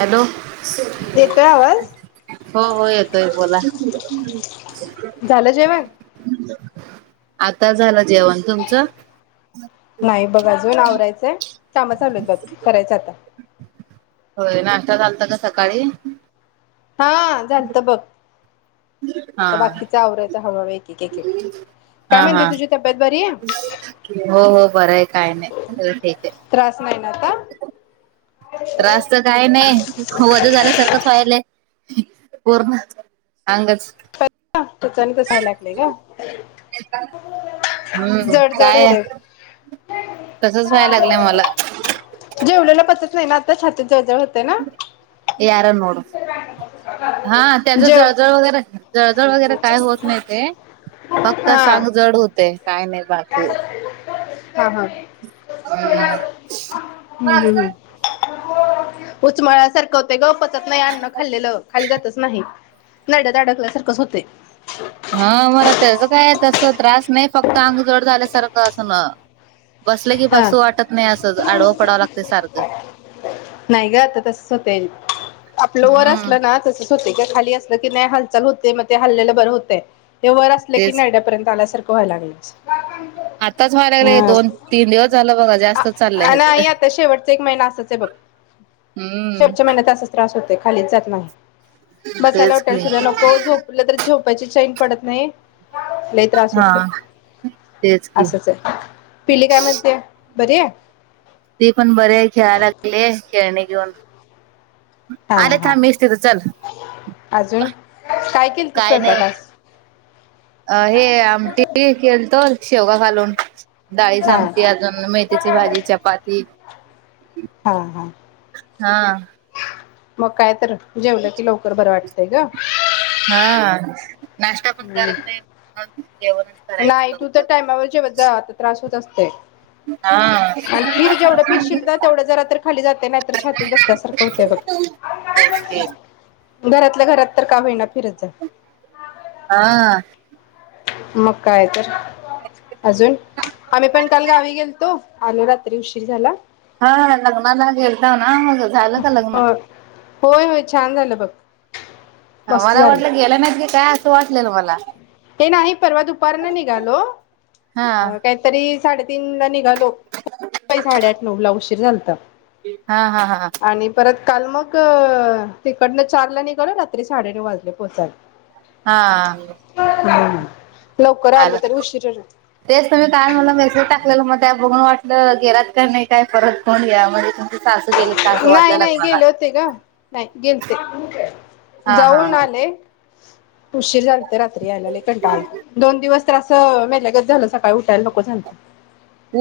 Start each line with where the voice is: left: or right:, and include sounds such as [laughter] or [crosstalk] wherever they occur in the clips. right: Hello
left: येतोय आवाज
right: हो हो येतोय बोला. [inaudible]
left: झालं जेवण.
right: आता झालं जेवण तुमचं.
left: नाही बघ अजून आवरायचंय काम चालूयेत करायचं आता.
right: होय नाश्ता झालता का सकाळी.
left: हा झालत बघ.
right: हा
left: आता बाकीच आवरायचं हळूहळू एक एक एक एक काय
right: हा
left: म्हणते
right: हा
left: तुझी तब्येत बरी आहे
right: हो हो बरं आहे काय नाही ठीक आहे.
left: त्रास नाही ना आता
right: त्रासच काय न्हाई. वझ झाल्यासारखंच व्हायले. कोरोनाच.
left: [unintelligible]
right: हम्म
left: जड जड
right: काय
left: होतंय.
right: तसच व्हायला लागलंय मला.
left: जेवलेला पचत नाय ना! तं..
right: [unintelligible] हा त्याच
left: जेव
right: जळजळ वैगरे, जळजळ वैगरे काय होत नाय. फक्त
left: हा
right: सांग जड होते. काय नाय बाकी.
left: हा हा उचमळल्या सारखं होतंय ग पन. चत नाही अन्न खाल्लेलं, खाली जातच नाही. नरड्यात अडकल्यासारखंच होतंय.
right: हा, मला त्याच काय तस त्रास नाही फक्त आंग जड झाल्यासारखं असं ना... बसलं कि
left: हा
right: बसू वाटतं नाही असच. आडवं पडावं लागत सारखं.
left: नाही ग आता तसच होते आपलं वर
right: हं.
left: असलं [unintelligible] खाली असलं कीं नाय, हालचाल होतंय. म ते हलेलं बरं होतंय. हे वर असल्या कीं,
right: तेच
left: नरड्यापर्यंत आले तर [unintelligible]
right: आताच व्हायला लागले. दोन तीन दिवस झालं बघा जास्त चाललंय ह्याच
left: नाही आता शेवटचा एक महिना असच आहे बघ.
right: हम्म
left: शेवटच्या महिन्यात असच राहत. [unintelligible] खालीच जात नाही. बसायला
right: तेच
left: होटेल
right: की
left: सुद्धा नको. झोपलं तर झोपायची क्ष पडत नाही. लय त्रास
right: हा
left: होतेय.
right: तेच की
left: असच हाय पिली कां म? कधी हाय?
right: ते पण बरे खेळायला लागले खेळणी घेऊन.
left: हा
right: आले
left: हा
right: थांब मीच तिथं चल
left: अजून काय केलत
right: काय नाही
left: स्वयंपाक आज
right: अ हे आमटी केलतोल शेवगा घालून डाळीची
left: हा
right: आमटी अजून मेथीची भाजी चपाती
left: हा हा.
right: हा
left: मग काय तर जेवलं की लवकर बरं वाटं वाटतय का [unintelligible]
right: हा नाष्टा पण करत नाही [unintelligible]
left: नाही
right: करायचं
left: तू तर
right: लवकर
left: टायमावर जेव्हा जा अस त्रास होत असते.
right: हा
left: आणि फिर जेवढं फिरशील ना तेवढं जरा तर खाली जाते. नाहीत छातीत बसल्यासारखं होतय बघ. [unintelligible] घरातल्या घरात तर काय होईना फिरत जा
right: हा
left: मग काय तर अजून आम्ही पण काल गावी गेलतो आलो रात्री उशीर झाला.
right: हा लग्नाला गेलतो ना म झालं का
left: अ,
right: लग्न
left: होय होय छान झालं बघ. मस्त
right: मला
left: झालं
right: वाटलं गेला नायत की काय असं वाटलं मला
left: ते नाही परवा दुपार न निघालो
right: हा
left: काहीतरी साडेतीन ला निघालो [unintelligible] साडेआठ नऊ ला उशीर झालता.
right: हा हा हा
left: आणि परत काल मग तिकडनं चार ला निघालो रात्री साडेनऊ वाजले पोहोचायला.
right: हा
left: हहम्म
right: आलं तेच तुम्ही काल मला मेसेज टाकलेला मग त्या बघून वाट म्हणलं गेलात का नाही काय परत कोण घ्या म तुम
left: नाही नाही गेले होते ग नाही गेलते
right: हा हा
left: जाऊन आले. उशीर झाल. तर रात्री यायला लय कंटाळा आलता दोन दिवस तर असं मेल्यागत झालं सकाळी उठायला नको. झालत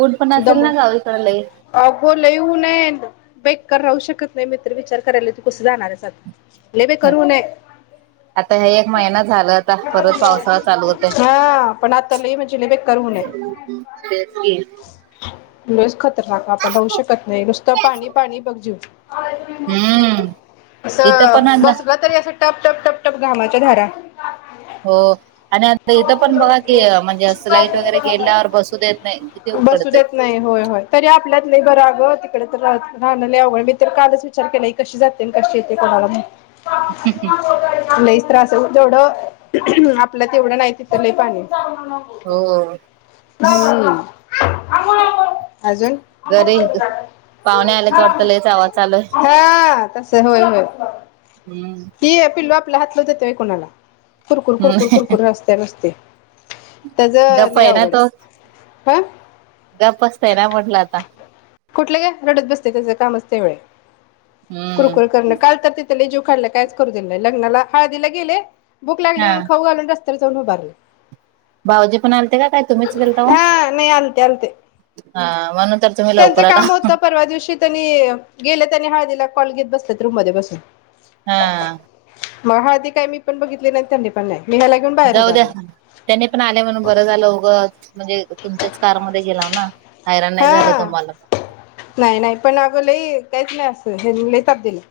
right: ऊन पण असेल
left: दमून
right: ना गावी कड लाई?
left: अगो लय ऊनेत बेकार राहू शकत नाही. मी तर विचार करायला तू कसं जाणारच आता? लय
right: हं
left: बेकार ऊन आहे
right: आता हे एक महिना झालाता. परत पावसाळा चालू होताय.
left: हा पण आता लय म्हणजे लय बेकार ऊन आहे
right: तेच की
left: [unintelligible] [unintelligible] आपण राहूच शकत नाही नुसतं पाणी पाणी बघ जीव.
right: हम्म
left: अस
right: इथं पण
left: बसलं तरी अस टप टप टप टप टप घामाच्या धारा
right: हो. आणि आता इथं पण बघा कि, म्हणजे असं लाईट वगैरे गेल्यावर बसू देत नाही, किती
left: बसू
right: उकडतंय.
left: देत नाही होय तरी आपल्यात लई बरं होय, तिकडे तर राहण लय अवघड, इथ मी कालच विचार केला ही कशी जाते? आणि कशी येते कोणाला माहीत?
right: हम् हम
left: त्रास जेवढं आपल्यात तेवढं नाही. तिथं लय पाणी
right: हो
left: अजून.
right: घरी पाहुणे आलेत वाटत लईच आवाज चालू आहे.
left: ह. कस? होय. होय.
right: हम्म
left: की पिल्लू आप आपला हातच देतोय कोणाला? कुरकुर कुरकुर
right: हम्म
left: कुरकुरत असत्या नुसती. त्याच लय अवघड आहे. हा.
right: गप असतय ना, म्हटलं आता.
left: कुठलं घे रडत बसते त्याच कामचते वेळी
right: हम्म.
left: कुरकुर करण काल तर ते लय जीव खालाय कायच करू दिलं नाही. लग्नाला हळदीला गेले भुक लागली
right: हा
left: म्हणुण खाऊ घालून जाऊन उभारले.
right: भाऊजी पण आलते का काय? तुम्हीच गेलता ओ.
left: हा नाही आलते आलते
right: हा म्हणून तर तुम्ही
left: त्यांचं
right: लवकर आला.
left: काम होतं परवा दिवशी त्यांनी गेलं त्यांनी हळदीला कॉल घेत बसतात रूम मध्ये बसून
right: हा.
left: मग हळदी काय मी पण बघितली नाही, त्यांनी पण नाही. मी ह्याला घेऊन बाहेर
right: जाऊ द्या,
left: उभारले
right: त्यांनी पण आले म्हणून बरं झालं. उगंच म्हणजे तुमच्याच कारमध्ये गेलाव ना. हैराण नाही झालं
left: हा
right: तुम्हाला.
left: नाही नाही पण अग लई काहीच नाही असं ह्यांनी लई ताप दिलाय.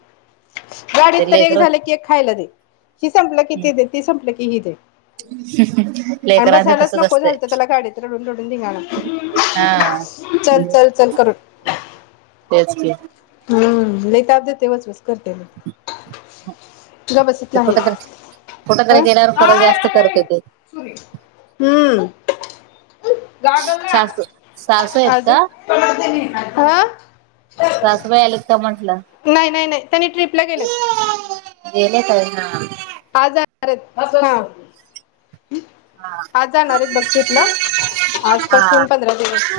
left: गाडीत
right: ते
left: तर एक
right: लेकर
left: झालं की एक खायला दे, हि संपलं कि ते दे, ते संपलं की हि दे, आणि
right: लेकरांचं
left: बसायलाच
right: तसच
left: नको झालंत त्याला
right: असतंय
left: गाडीत रडून रडून धिंगाना
right: हा
left: चल चल चल करून.
right: तेच की,
left: हम्म लई ताप देतय वचवच करतय बघ.
right: ते कुठं तर कुठं तरी
left: ह
right: गेल्यावर खरं जास्त करत्याती. आहेत
left: अजून
right: का
left: हां.
right: सासूबाई आलत. सोमवारी
left: नाही नाही नाही. त्यांनी ट्रिपला गेलेत.
right: हां.
left: आज जाणार आहेत हां. आज जाणार आहेत बग ट्रीपला आजपासून पंधरा दिवस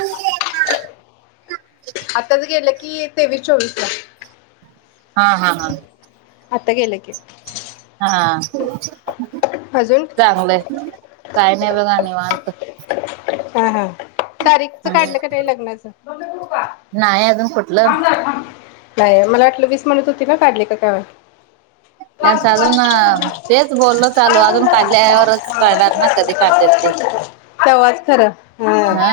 left: कि तेवीस चोवीस ला.
right: हा हा हा.
left: अता गेले की,
right: हाआ.
left: अजून
right: चांगलंय. काय नाही बघा निवांत.
left: हा हा. तारीखच काढलं का नाही लग्नाच
right: नाही अजून कुठलं
left: नाही मला वाटलं वीस म्हनत होती ना काडली का काय वाटल.
right: त्यांचं अजून तेच बोललो चालू अजून काढल्यावरच कळणार ना कधी काढतात ते
left: तेव्हाच. खरं हां
right: हा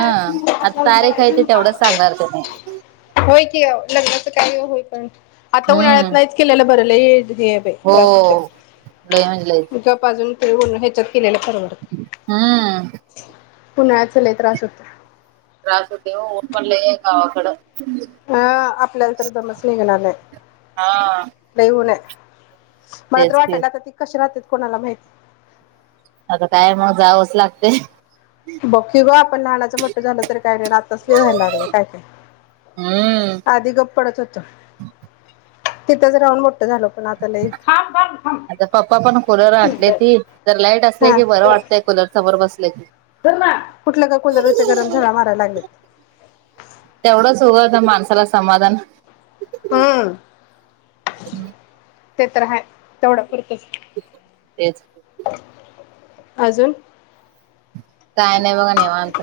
right: आता तारीख आहे ते तेवढंच सांगणार त्यांनी
left: व्हय की आओ लग्नाचं काही यो होईपर्यंत आता उन्हाळ्यात
right: हम्म
left: नाहीच केलेलं ब बर लई. हे हाय बाई त्रास होतय
right: हो लय म्हणजे लयच
left: ते गप अजून ते उन्ह हेच्यात केल्यालं परवडतय.
right: हम्म
left: उन्हाळ्याच लई त्रास व्हतोय.
right: त्रास होतय ओ उन पडलं आहे गावाकडं.
left: हा आपल्याला तर दमसणी घेणार नाही
right: हा
left: लय ऊन आहे. मला तर
right: तेच
left: वाटत
right: की
left: राहात ते कश राहत्यात. कोणाला माहिती
right: आता काय मग जावंच लागते.
left: बघकी ग आपण लहानाचं म्हट्ट झालं तररी काय नाही आताच लिवायला लागलं काय काय
right: हम्म
left: आधी गप्पडच होतो. तिथंच राहून मो
right: आता पप्पा पण कुलर आणटले
left: धर
right: ती तर लाईट असली कि बरं वाटतंय कुलर समोर बस ले.
left: तर ना कुठल्या गकुलदचे गरम झाडा मारायला लागलेत.
right: तेवढंच हों होता माणसाला समाधान
left: हम्म.
right: [unintelligible]
left: ते तर रा तेवढं पुरतच.
right: तेच.
left: अजून.
right: काय नाही बघा निवांत.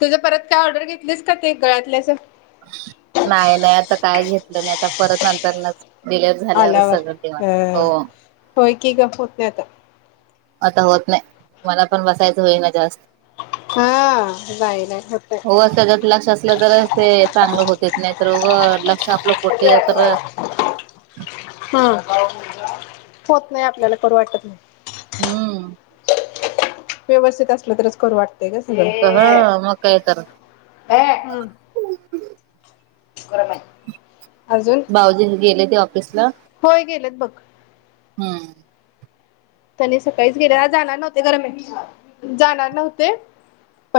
left: तुझं परत काय ऑर्डर घेतलीच का ते गळ्यातल्या अशे
right: नाही नाही आता काय घेतलं नाही आता परत लग्नाचं
left: आल्यावर अ होय की ग होत नाही आता.
right: आता होत नाही मला पण बसायचं होईना जास्त
left: हा नाही नाही होत
right: हो
left: नाही
right: त्याच्यात लक्ष असलं तरच ते चांगलं होते नाही रोग लाग
left: हम्म. होत नाही आपल्याला करू वाटत नाही.
right: हम्म.
left: व्यवस्थित असलं तरच करू वाटतं [unintelligible]
right: ह मग काय तर
left: कर बाई.
right: भाऊजी गेले ते कसल?
left: होय गेलंत बघ.
right: हम्म.
left: तनी सकाळीच गेल्या जाणार नव्हते गरमे जाणार नव्हते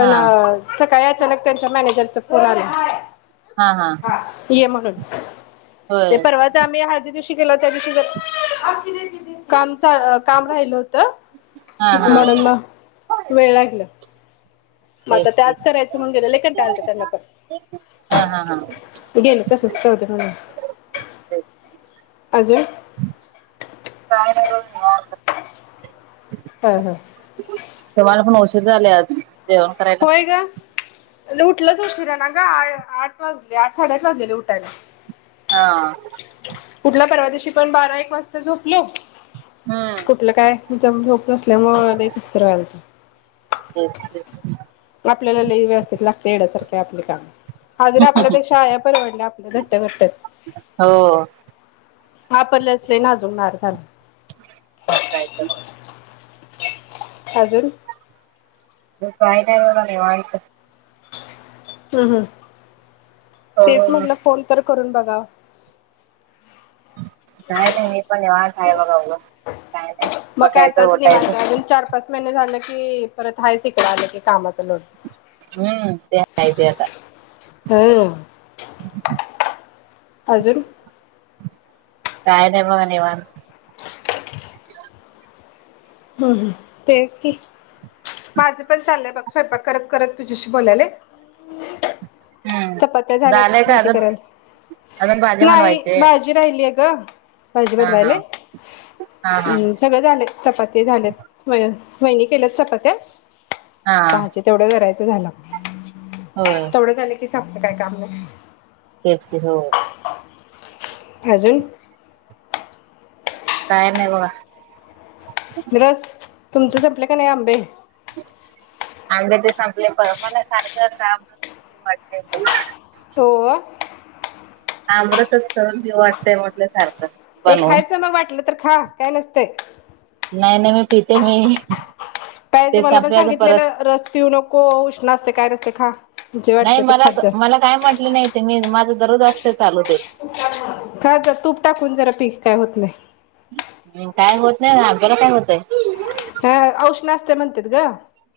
right: हा
left: सकाळी आ अचानक त्यांच्या मॅनेजरचा फोन आला.
right: हा हा
left: ये म्हगण ह ते
right: होय
left: परवा जामया हरदी तु त्या दि का काम राहिल
right: हा
left: होत
right: हा
left: म्हणून मग वेळ लागल मग
right: तेच
left: आता
right: ते
left: त्याच करायचं म्हण गेलं लेकन टालतं त्यांना पण
right: हा हा हा
left: गेलं तसच होत म्हून आजून
right: का र
left: हम हम
right: तुम्हाला पण औषध झाले आज- जेवण करायला...
left: होय ग उठलंच उशिरा ना ग, आठ वाजले आठ -साडेआठ वाजलेले उठायला.
right: हा..
left: कुठल्या परवा दिवशी पण बारा एक वाजता झोपले.
right: हम्म
left: कुठलं काय? ज झोप नसल्यामुळे कसतरी व्हयला.
right: तेच तेच
left: आपल्याला ल व्यवस्थित लागते येण्यासारखं आपले काम. हा जरी आपल्यापेक्षा आ परवडल्या आपल्या घट्ट- घट्टत
right: हो
left: आपणला चल लई नाजूणार झाला.
right: मग, ताय-
left: अजून -
right: काय नाही वायचं.
left: हम्म- हम्म तेच
right: निवांत
left: म्हटलं? कोण तर.... करून बघा.
right: काय नाही- नाही पण वान खाय बगावलं,
left: म का आताच निवार अजून चार -पाच- झा की परत हय शिक आ की कामच.
right: हम्म... ते काय ते काय?
left: हा आजारी-
right: काय नाही बघ निवांत.
left: हम्- हम तेच त माझं पण चाललंय, बघ स्वयंपाक करत- करत तुझ्याशी बोलायला.
right: हम्म.
left: चपात्या झाल्यात,
right: झालंय का
left: भाजी
right: अजून
left: करायला,
right: अजून भाजी
left: नाही
right: बनवायची
left: भाजी राहिली अ? का? भाजी
right: हा
left: बनवायले,
right: हा हा हा.
left: हम् सगळे झाले चपाती - झाल्या, महि केल्यात चपात्या.
right: हा
left: पहाचे तेवढे घरायचे, झालं.
right: होय
left: तेवढं झालं की, तसं काय काम-
right: तेच ते हो,
left: अजून,
right: कायम नाही बघ [inaudible]
left: निरस, तुमचे संपले का नाही आंबे?
right: आंबे ते संपले, प मला सारखं असं आंब वाटतंय.
left: हो...
right: आमरसच करून भी वाटतय, म्हटल्या सारखं.
left: ते
right: बनवून.
left: खायचं मग वाटलं त खा काय नसतय.
right: नाही नाही मी पिते मी
left: पाहिज
right: ते
left: मला पण
right: संपल्यावर परत
left: सांगितलेलं रस पिऊ नको उष्ण असते काय नस ते खा. जे
right: नाही
left: वाटतं ते
right: मलात
left: खात जा
right: मला काय म्हटले नाही ते मी माझंच दरोज असतय.
left: खात जा तूप टाकून जरा पीक काय होत नाही.
right: हम्म, काय होत नाही आपल्याला काय होतय.
left: अं उष्ण असत म्हणतात ग.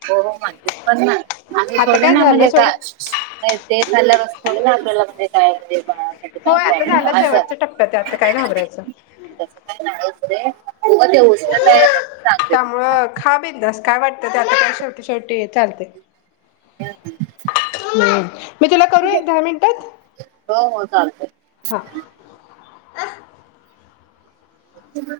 right: हो हो म्हणतीस पण ना असे
left: आता
right: थोडे
left: काय
right: ना
left: झालं
right: म्हणजे
left: सोड
right: का नाही ते खाल्या थोड ना आपल्यालाते काय ते
left: होय आता झालं शेवटच्या टप्प्यात आता काय घाबरायचं.
right: ते हो ते उचल का आहे मग
left: त्यामुंळे खा बिेनंदास काय वाटत आता काय शेवटी शेवटीय चालतंय.
right: हम्म,
left: हूं मी तुला करू एक दहा मिनिटात?
right: हो हो चालतय.
left: हा. अ.
right: ह.